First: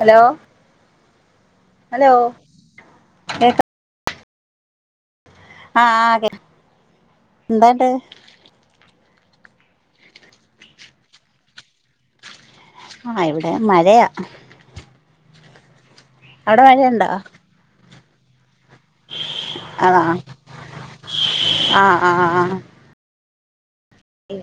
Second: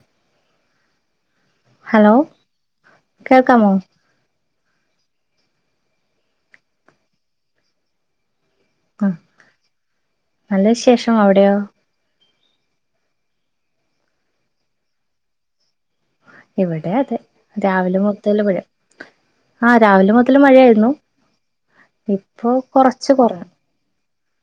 Hello hello കേൾക്കാ കേൾക്കാമോ ആഹ് അതേ എന്താണ്ട് അ നല്ല വിശേഷം അവിടെയോ? ആ ഇവിടെ മഴയാ അവിടെ ഇവിടെ മഴയുണ്ടോ അതെ രാവിലെ മൊതല് മഴേ ആഹ് ആണോ രാവിലെ മുതൽ മഴായിരുന്നു ആഹ് ഇപ്പൊ കൊറച്ച് കൊറഞ്ഞു ഉം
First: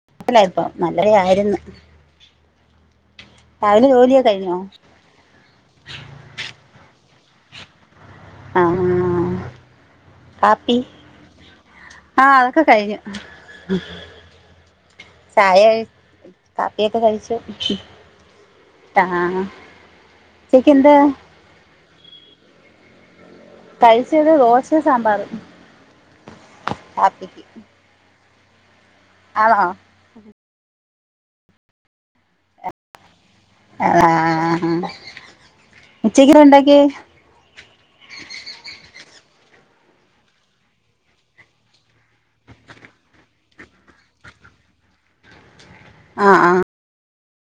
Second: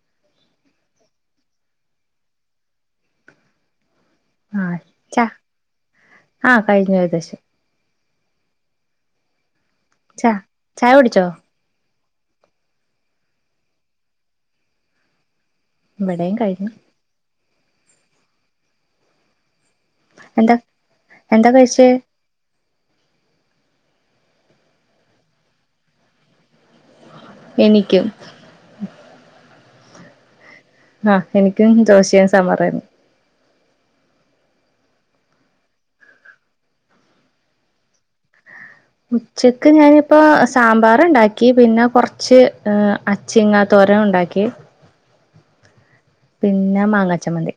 [unintelligible] മഴയായിരുന്നു രാവിലെ ജോലിയൊക്കെ കഴിഞ്ഞോ ആ ചാ ആ കഴിഞ്ഞു ഏകദേശം ആഹ ചാ ചായ കുടിച്ചോ ആഹ അതൊക്കെ കഴിഞ്ഞു ചായ ഇവിടെയും കഴിഞ്ഞു കാപ്പിയൊക്കെ കഴിച്ചു ആ എന്താ എന്താ കഴിച്ചേ കഴിച്ചത് ദോശയും സാമ്പാറും കാപ്പിക്ക് എനിക്കും ആണോ ആഹ എനിക്കും ദോശയും സാമ്പാറും ആയിരുന്നു ഉച്ചക്ക് എന്താ ഉണ്ടാക്കിയെ ഉ ഉച്ചക്ക് ഞാനിപ്പോ സാമ്പാറ ഉണ്ടാക്കി പിന്നെ കൊറച്ച് അച്ചിങ്ങാ തോര അ ഉണ്ടാക്കി ആഹ് പിന്നെ മാങ്ങാച്ചമ്മന്തി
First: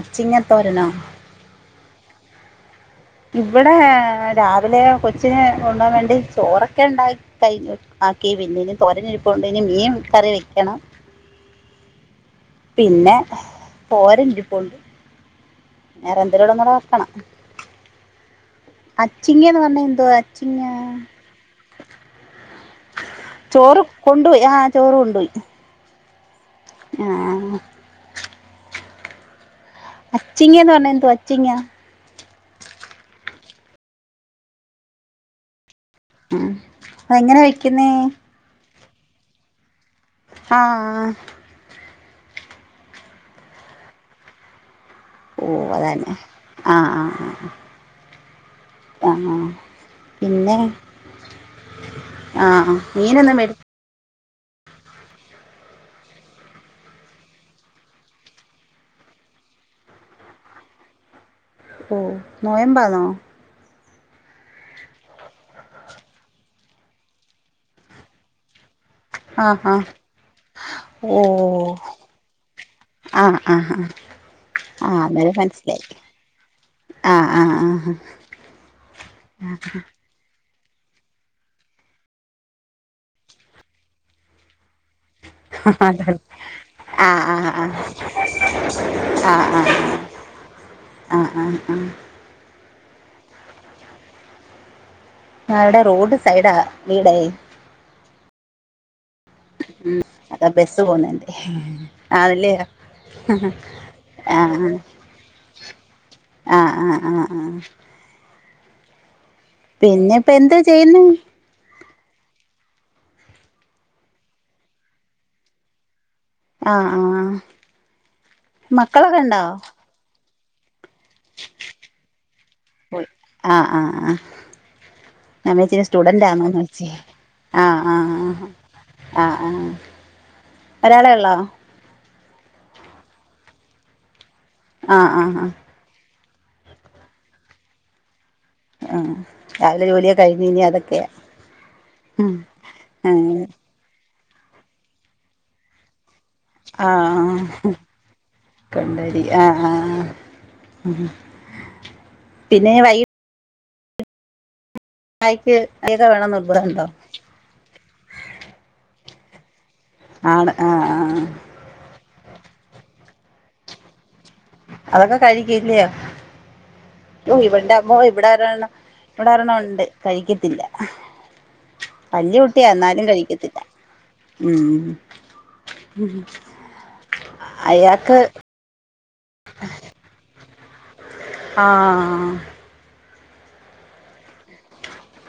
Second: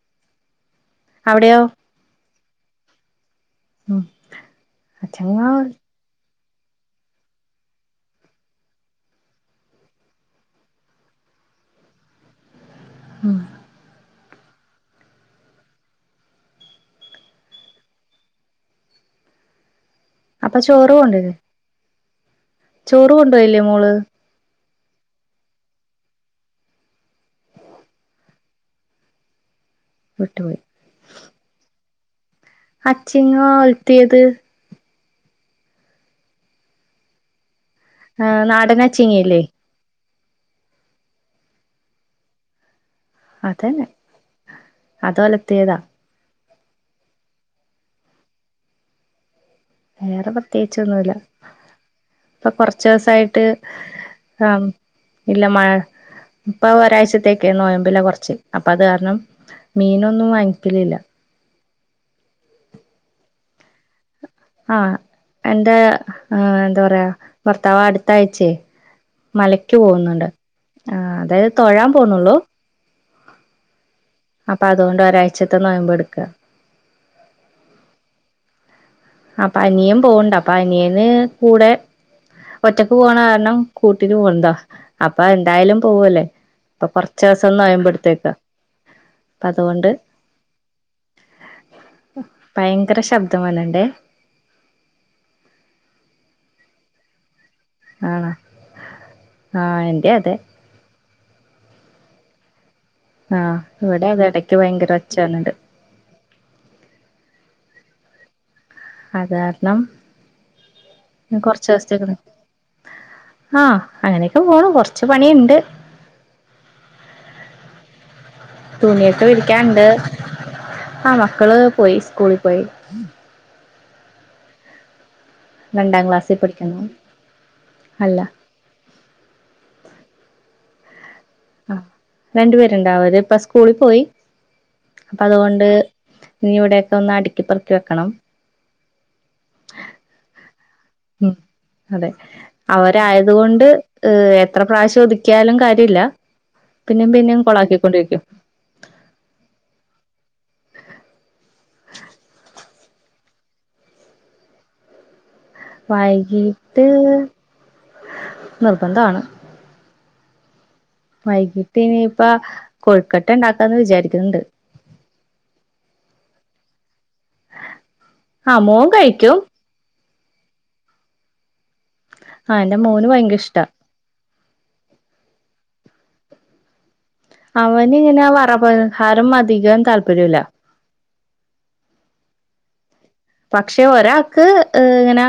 അച്ചിങ്ങ തോരനോ അവിടെയോ ഇവിടെ ഉം രാവിലെ കൊച്ചി അച്ചങ്ങ കൊണ്ട് പോവാൻ വേണ്ടി ചോറ് ഓക്കെ ഒണ്ടാക്കി ആക്കി കഴിഞ്ഞ് തോരൻ ഇരിപ്പുണ്ട് പിന്നെ ഇനി മീൻ കറി വെക്കണം പിന്നെ ഉം പോരല്ലും ഒണ്ട് വേറെ എന്തേലും കൂടെ വെക്കണം അച്ചിങ്ങ എന്ന് പറഞ്ഞ എന്തുവാ അപ്പൊ അച്ചിങ്ങ ചോറ് കൊണ്ടില്ലേ ചോറ് കൊണ്ടുപോയില്ലേ ചോറ് മോള് കൊണ്ടുപോയി ആഹ ചോറ് കൊണ്ടൊയി ആ വിട്ടുപോയി അച്ചിങ്ങന്ത പറണ എന്തോ അച്ചിങ്ങ അച്ചിങ്ങ ഒലത്തിയത് അ എങ്ങനെ വയ്ക്കുന്നെ ആ നാടൻ അച്ചിങ്ങായില്ലേ ആഹ അതന്നെ അത് ഓ ഒലത്തിയതാ അത് ആണോ അഹ് അഹ് ആ വേറെ പിന്നെ പ്രേത്യകിച്ചൊന്നുല്ല ആ ഇപ്പൊ ആ. കൊറച്ചു മീനൊന്നും ദിവസമായിട്ട് മേടി ആ ഇല്ല മഴ ഇപ്പൊ ഒരാഴ്ചത്തേക്കേ നോയമ്പില കൊറച്ച്. അപ്പൊ അത് കാരണം മീനൊന്നും വാങ്ങിക്കലില്ല ഓ നോയമ്പന്നൊ ആഹ എന്റെ എന്താ പറയാ ഭർത്താവ് അടുത്താഴ്ച്ചേ ആ ആ മലക്ക് പോകുന്നുണ്ട് ആ അതായത് തൊഴൻ പോന്നുള്ളു ആഹ ആഹ് ആഹ ആഹ അതുകൊണ്ട് അന്നേരം ഒരാഴ്ചത്തെ മനസ്സിലായി നോയമ്പ് എടുക്കുക ആ ആ ആഹ് അപ്പൊ അനിയമ്പോണുണ്ട് അപ്പ അനിയന് കൂടെ ഒറ്റക്ക് പോകണ കാരണം കൂട്ടിന് പോകണതാ അപ്പൊ എന്തായാലും പോവല്ലേ ആഹ് അപ്പൊ കൊറച്ച ദിവസം ഒന്ന് നോയമ്പ് എടുത്തേക്കാം ആഹ ആ ആ ആ ആ ഭയങ്കര ശബ്ദം വല്ലട്ടെ ആ ഇവിടെ റോഡ് സൈഡാ വീടേ ആണോ ആഹ് എന്റെ അതെ അത ബസ്സ് പോന്നന്റ ആണ്ല്ല ആഹ ആഹ് ഇവിടെ അതെ ഇടക്ക് ആഹ് ഭയങ്കര ഒച്ച വരണുണ്ട് ആഹ് ആഹ ആഹ അതാരണം പിന്നെ ഇപ്പ എന്താ ചെയ്യുന്നെ കൊറച്ചസ് ആ അങ്ങനെയൊക്കെ പോണു കൊറച്ച് പണിയുണ്ട് ആഹ് ആഹ് മക്കളൊക്കെ തുണിയക്ക ഉണ്ടോ വിരിക്കാണ്ട് ആഹ മക്കള് പോയി സ്കൂളിൽ പോയി ആ അമ്മേച്ചി രണ്ടാം സ്റ്റുഡന്റ് ക്ലാസ്സിൽ ആണോന്നോച്ച പഠിക്കുന്നു ആ് ആ ആ അല്ല ആഹ ആഹ ഒരാളെ ഉള്ളോ ആ രണ്ടു പേരുണ്ടാവര് ഇപ്പ സ്കൂളിൽ പോയി ആഹ് അപ്പൊ ആഹ് ആഹ് അതുകൊണ്ട് ഇനി ഇവിടെയൊക്കെ ഒന്ന് അടുക്കിപ്പറക്കി വെക്കണം ആഹ രാവിലെ ജോലിയ കഴിഞ്ഞ ഇനി അതൊക്കെ ഉം അതെ അവരായത ഏഹ് കൊണ്ട് ഏഹ് എത്ര പ്രാവശ്യം ഒതുക്കിയാലും കാര്യമില്ല പിന്നെയും പിന്നെയും ആഹ കൊളാക്കിക്കൊണ്ടിരിക്കും കൊണ്ടരി ആഹ ആഹ് ഉം പിന്നെ വൈ കടിയൊക്കെ വേണം വൈകിട്ട് നിർബന്ധണ്ടോ നിർബന്ധമാണ് ആണ വൈകിട്ട് ഇനിയിപ്പ കൊഴുക്കട്ട ഉണ്ടാക്കാന്ന് വിചാരിക്കുന്നുണ്ട് അതൊക്കെ കഴിക്കല്ലയോ ഇവിടന്റമ്മോ ഇവിടെ ആ ഒരണ മോൻ കഴിക്കും ഇവിടൊരണ ഒണ്ട് കഴിക്കത്തില്ല ആ വല്യകുട്ടിയ എന്റെ എന്നാലും മോന് ഭയങ്കര കഴിക്കത്തില്ല ഇഷ്ടാ ഉം ഉം അവനി ഇങ്ങനെ വറപലഹാരം അധികം താല്പര്യമില്ല ആ പക്ഷെ ഒരാൾക്ക് ഇങ്ങനെ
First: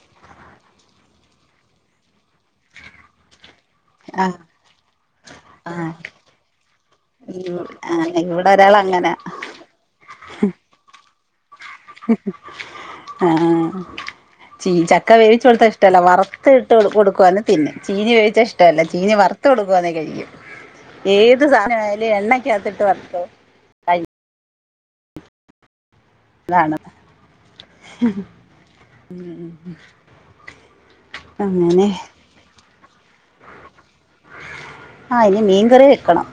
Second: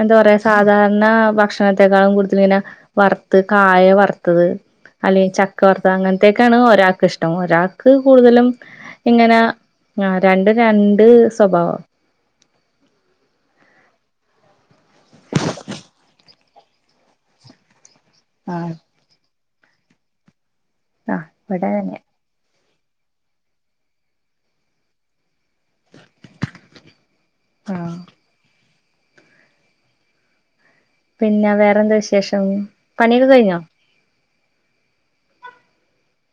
എന്താ പറയാ സാധാരണ ഭക്ഷ ഭക്ഷണത്തെേക്കാളും കൂടുതല ഇങ്ങനെ വറുത്ത് കായ ആഹ് വറുത്തത് അല്ലെ ചക്കവർത്ത ആഹ് അങ്ങനത്തക്കെയാണ് ഒരാൾക്ക് ഇഷ്ടം ഇവ് ഒരാൾക്ക് ആഹ് കൂടുതലും ഇവിടെ ഒരാള് അങ്ങനാ ഇങ്ങനെ ആ രണ്ടും രണ്ട് സ്വഭാവം ആഹ ചീ ചക്ക വേവിച്ച കൊടുത്ത ഇഷ്ടമല്ല വറുത്തി ഇട്ട കൊടുക്കുവന്ന തിന്നും ചീനി വേവിച്ചാ ആഹ് ഇഷ്ടമല്ല ചീനി വറുത്ത കൊടുത്ത കഴിക്കും ആഹ് ഏത് ഇവിടെ തന്നെ സാധനമായാലും എണ്ണക്കകത്തിട്ട് വറുത്തത് അതാണ് ആഹ് ഉ പിന്നെ വേറെന്താ വിശേഷം പണിയ കഴിഞ്ഞോ ആ ഇനി മീൻകറി വെക്കണം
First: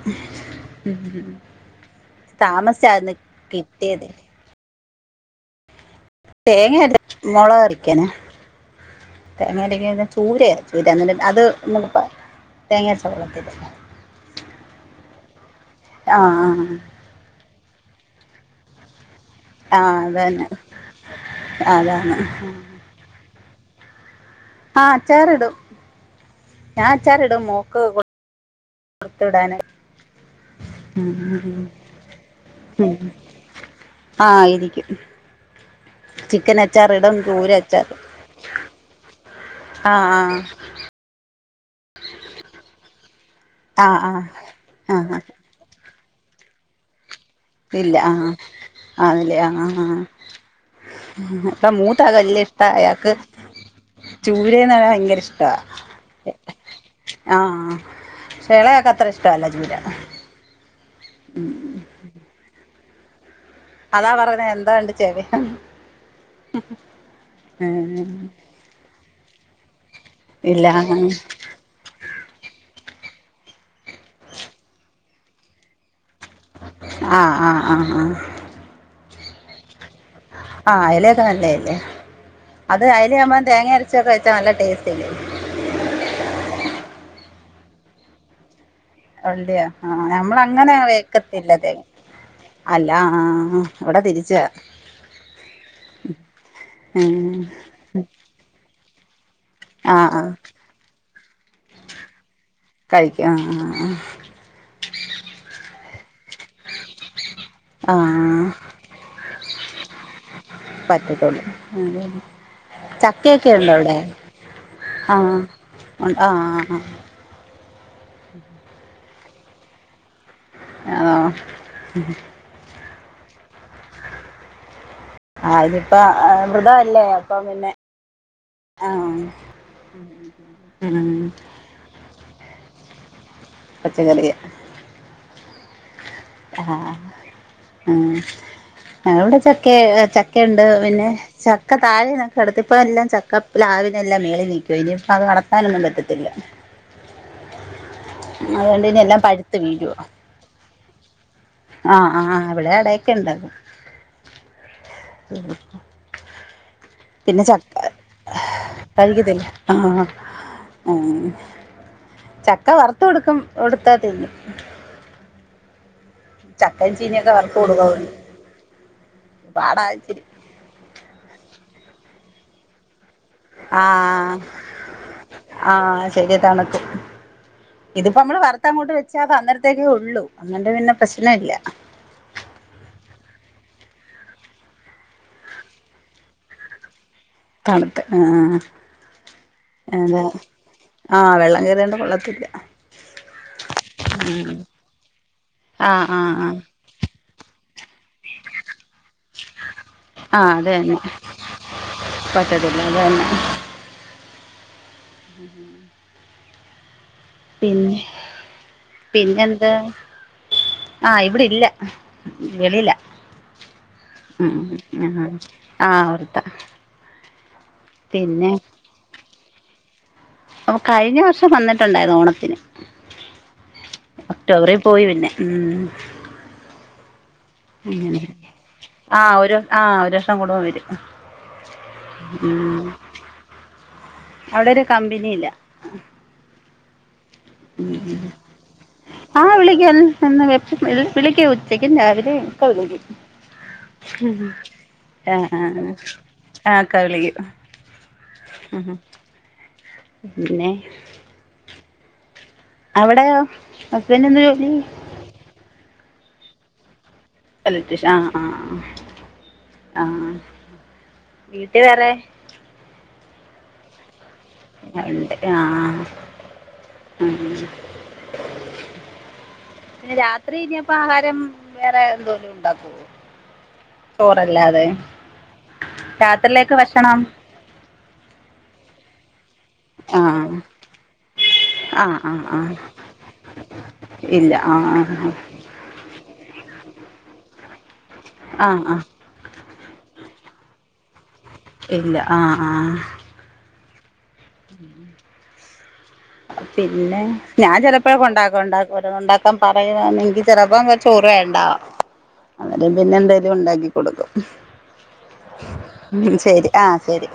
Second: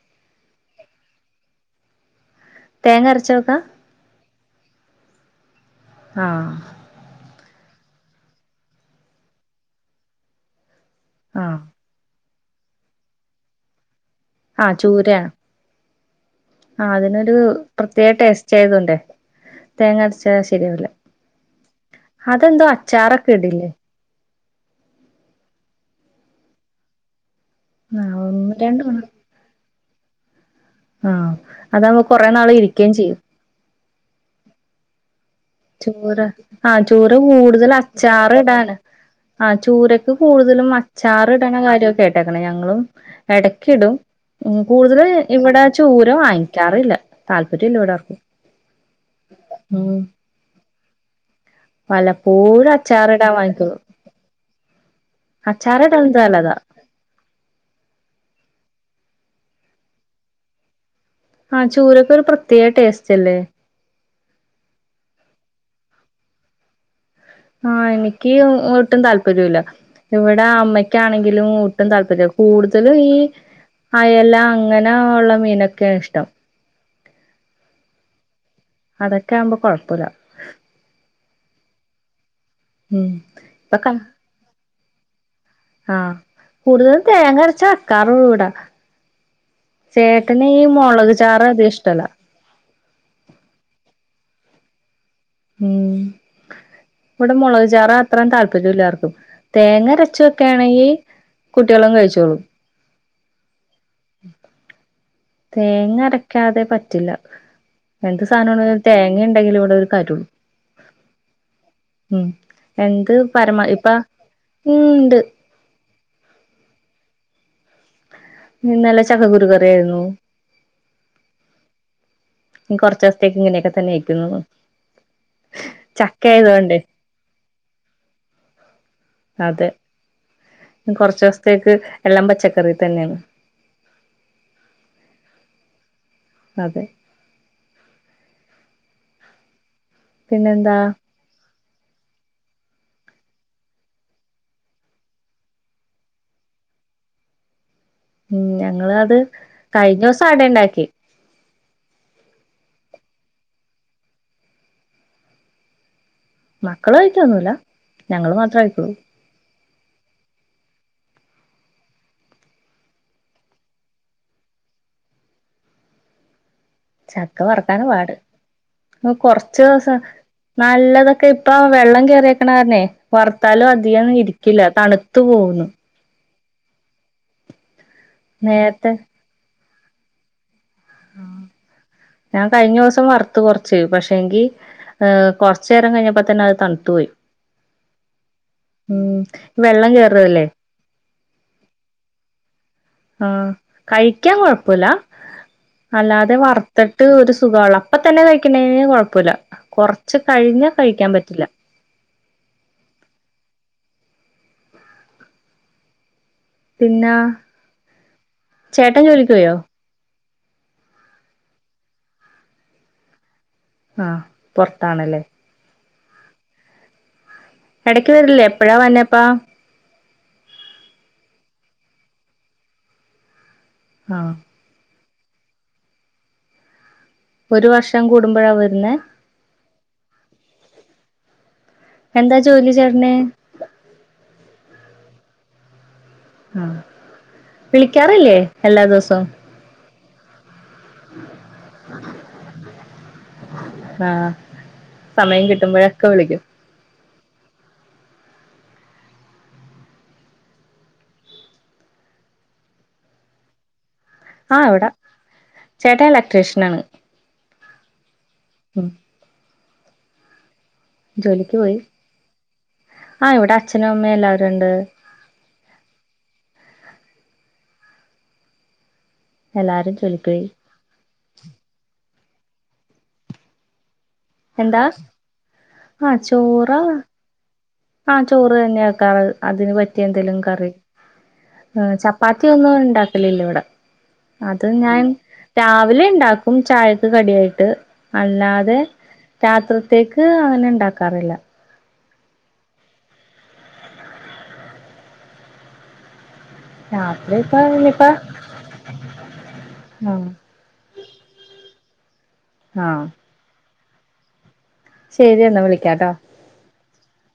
താമസിച്ച തേങ്ങ ഇന്ന് അരച്ചോക്കാ കിട്ടിയത് ആഹ് തേങ്ങ മുളക് അരിക്കന തേങ്ങ രക്ക ചൂര അത് തീരം എന്നിട്ട് അത് ആഹ് ന [inaudible] തേങ്ങാച്ചവെള്ളംത്തിീ ആഹ ചൂരയാണ് ആഹ് ആഹ് ആ അതിനൊരു പ്രത്യേക ടെസ്റ്റ് ആയ്തുണ്ട് തേങ്ങ ആഹ് അടച്ച അതന്നെ ശരിയാവല്ലേ അതാണ് അതെന്തോ അച്ചാറൊക്കെ ഇടില്ലേ ആഹ അച്ചാറിടും ഞാൻ അച്ചാറി ഇടും മോക്ക് ആഹ് ഒന്ന് രണ്ട് ടുത്തിടൻ ആഹ അത കുമ്പകൊറെ നാള് ഇരിക്കുകയും ചെയ്യും ആഹ ഇരിക്കും ചൂര ആഹ ചൂര കൂടുതൽ അച്ചാറ് ഇടാന് ആ ചൂരക്ക് കൂടുതലും അച്ചാറ് [unintelligible] കേട്ടേക്കാണേ ഞങ്ങളും എടക്ക് ആ ഇടും ആ ആ ആ കൂടുതലും ആ ഇവിടെ ച ചൂര വാങ്ങിക്കാറില്ല താല്പര്യം ഇല്ല ഇവിടെ ആ ആർക്കും ആ ഉം അപ്പ മൂത്ത കല്ല് ഇഷ്ട വല്ലപ്പോഴും അയാൾക്ക് അച്ചാറിടാൻ വാങ്ങിക്കുള്ളൂ ചൂരേന്ന ഭയങ്കര ഇഷ്ടാ അച്ചാറിടാൻ നല്ലതാ ആഹ് പക്ഷേ എളെയാൾക്ക് അത്ര ഇഷ്ടല്ലാ ചൂര ആ ചൂരക്ക് ഒരു പ്രത്യേക ടേസ്റ്റ് അല്ലേ അതാ പറഞ്ഞേ എന്താ ണ്ടേ [unintelligible] ആഹ് എനിക്ക് ഒട്ടും താല്പര്യൂല ഇവിടെ ഇല്ല അമ്മയ്ക്കാണെങ്കിലും ഊട്ടും താല്പര്യ കൂടുതലും ഈ അയല അങ്ങനെ ഉള്ള മീനൊക്കെയ ഇഷ്ടം ആഹ് ആഹ് ആഹ് ആഹ് അതൊക്കെ ആവുമ്പോ കൊഴുപ്പുല ആഹ് അയല എക്ക നല്ലയല്ലേ അത് ഉം അയലയാവുമ്പ തേങ്ങ ഇപ്പൊക്ക അരച്ചൊക്കെ വെച്ച നല്ല ടേസ്റ്റ് സ്റ്റല്ലേ ആഹ് കൂടുതലും തേങ്ങ അരച്ച വെയ്ക്കാറൊളളൂ ഇവടെ ഉള്ളിയോ ആഹ് നമ്മള് അങ്ങനെ മുളക് ചാറ് വെക്കത്തില്ല അധികം തെങ്ങ് ഇഷ്ടല്ല അല്ല ആ ഇവടെ തിരിച്ചാ ഉം ഇവിടെ ഉം മുളകചാറ് അത്രയും താല്പര്യം ഇല്ല ആർക്കും തേങ്ങ ആ അരച്ച് ആ വെയ്ക്കാണെങ്കിൽ കഴിക്കും ആഹ് തേങ്ങ അരക്ക് ക്കാതെ പറ്റില്ല ആ ആ എന്ത് ആ സാധനമാണെങ്കിലും തേങ്ങയുണ്ടെങ്കിലെ ഇവിടെ ഒരു കാര്യൊള്ളൂ പറ്റത്തൊള്ളു എന്ത് ചക്കയൊക്കെ പരമ ഉണ്ടോ ഇപ്പ അവിടെ ഉം ഉണ്ട് ഉൺ ആ ആ ഇന്നലെ ചക്കകുരു കറിയായിരുന്നു ആഹ് ഇനി കൊറച്ച് ദിവസത്തേക്ക് ഇങ്ങനെ ഒക്കെ തന്നെയിരിക്കും തോന്നുന്നു ആഹ് ഇതിപ്പ വൃതം അല്ലേ അപ്പൊ പിന്നെ ആ അതെ ഉം കുറച്ച് ദിവസത്തേക്ക് എല്ലാം പച്ച ക്കറി തന്നെയാണ് പച്ചക്കറിയാ അതെ ആഹ് ഉം ഞാൻ ഇവടെ ച ക്കെ ചക്ക ഉണ്ട് പിന്നെന്താ പിന്നെ ചക്ക താഴെ ഞാൻ കടത്തി ഇപ്പ എല്ലാം ചക്ക പ്ലാവിനെല്ലാം മേലിൽ നിക്കുവാ ഇനി ഇപ്പ അത് വളർത്താൻ ഒന്നും പത്തറ്റില്ല ഉം അതുകൊണ്ട് ഇനി ഞങ്ങളത് എല്ലാം പഴുത്ത് വീഴുവാ കഴിഞ്ഞ ദിവസം അട ഇണ്ടാക്കി ആഹ് ആഹ് ഇവിടെ എടയ്ക്കെയിണ്ട് മക്കള് കൈക്കെ ഒന്നുല ഞങ്ങള് മാത്രേ കൈക്കൊള്ളൂ കഴിക്കത്തില്ല ആഹ് ചക്ക വറുത്ത് കൊടുക്കും കൊടുത്ത തിന്നും ചക്കയും ചീനിയൊക്കെ ചക്ക വറുത്ത് വറക്കാനാ കൊടുക്കും പാട് കുറച്ച് പാടാ ദിവസം ഇച്ചിരി നല്ലതൊക്കെ ഇപ്പ വെള്ളം കേറിയക്കണ കാരണെ വറുത്താലും അധികം ആഹ് ഇരിക്കില്ല തണുത്തു പോകുന്നു ശെരിയ തണുക്കും ഇതിപ്പോ നമ്മള് നേരത്തെ വരുത്തങ്ങോട്ട് വെച്ച അത് അന്നേരത്തേക്ക് ഒള്ളു ഞാൻ കഴിഞ്ഞ ദിവസം വറുത്ത് കൊറ ച്ചു പക്ഷെ എങ്കിൽ ഏഹ് കൊറച്ചു നേരം കൈഞ്ഞപ്പ തന്നെ അത് തണുത്തു പോയി തണുത്ത് ആ ഉം വെള്ളം ആ അതെ കേറല്ലേ ആ വെള്ളം കേറിയ എന്തോ കൊള്ളത്തില്ല ആ കഴിക്കാൻ കൊഴുപ്പുല ആഹ് അല്ലാതെ ആഹ് ആഹ് വറുത്തട്ട് ഒരു സുഖാവൻള്ള അപ്പ തന്നെ കഴിക്കണേന് കൊഴുപ്പുല കൊറച്ച് കഴിഞ്ഞ കഴിക്കാൻ പറ്റില്ല പറ്റത്തില്ലതന്നെ ഉം പിന്ന പിന്നെ പിന്നെ പോയോ എന്താ ആഹ് ഇവിടെ ഇല്ല വെളിയില്ല ആഹ് ഉം ഉം പൊറത്താണല്ലേ ആ അവർതാ ഇടക്ക് വരില്ലേ എപ്പഴാ വന്നപ്പാ അപ്പൊ കഴിഞ്ഞ വർഷം വന്നിട്ടുണ്ടായിരുന്നു ഓണത്തിന് ആഹ് ഒക്ടോബറിൽ പോയി പിന്നെ ഉം ഒരു വർഷം കൂടുമ്പഴാ വരുന്നേ ആ ഒരു ആ ഒരു ദിവസ കൂടുമ്പോ വരും എന്താ ജോലി ഉം ചേട്ടന് അവിടെ ഒരു കമ്പനില്ല ആ വിളിക്കാറില്ലേ എല്ലാ ദിവസവും ആഹ് വിളിക്കും എന്ന് വിളിക്കും ഉച്ചക്കും രാവിലെ ഓക്കെ വിളിക്കും. ആഹ് ഉം സമയം ആഹ് കിട്ടുമ്പഴൊക്കെ വിളിക്കും ആഹ് ഓക്കെ വിളിക്കും ആ പിന്നെ അവിടെയോ ഹസ്ബൻറ് എന്ന് ജോലി ചേട്ടാ ഇലക്ട്രീഷ്യൻ ആണ് ഇലക്ടിഷ ആഹ് ആഹ് ആ ആ ജോലിക്ക് പോയി വീട്ടിൽ വേറെ ആ ഇവിടെ അച്ഛനും അമ്മയ എല്ലവ ഉണ്ട് ആ ആ ഉം എല്ലാരും പിന്നെ ജോലിക്ക് പോയി രാത്രി ഇനിപ്പ് ആഹാരം വേറെ എന്തോലും ഉണ്ടാക്കോ എന്താ ചോറല്ലാതെ രാത്രിയിലേക്ക് ഭക്ഷണം ആഹ് ചോറ് തന്നെ ആക്കാറ് അതിന് പറ്റി എന്തെേലും ആഹ് കറി ആ ആഹ് ആഹ് ചപ്പാത്തി ഒന്നും ആഹ് ഉണ്ടാക്കലല്ലോ ഇവിടെ ഇല്ല അത് ആഹ് ഞാൻ ആഹ് രാവിലെ ഇണ്ടാക്കും ചായ കടിയായിട്ട് അല്ലാതെ ആഹ് ആഹ് രാത്രത്തേക്ക് അങ്ങനെ ഉണ്ടാക്കാറില്ല. ഇല്ല ആ ആ പിന്നെ രാത്രി ഇപ്പ ഞാൻ ഇനിയിപ്പ ചിലപ്പോ കൊണ്ടാക്കാംണ്ട ഒ ഉണ്ടാക്കാൻ ആ പറയുകണെങ്കിൽ ചെിലപ്പോ ചോറ് വേണ്ട് ആ അങ്ങനം പിന്നെ എന്തെലും ഉണ്ടാക്കി കൊടുക്കും ശരി എന്നാ വിളിക്കാട്ടോ ഉം ശരി ആ ശരി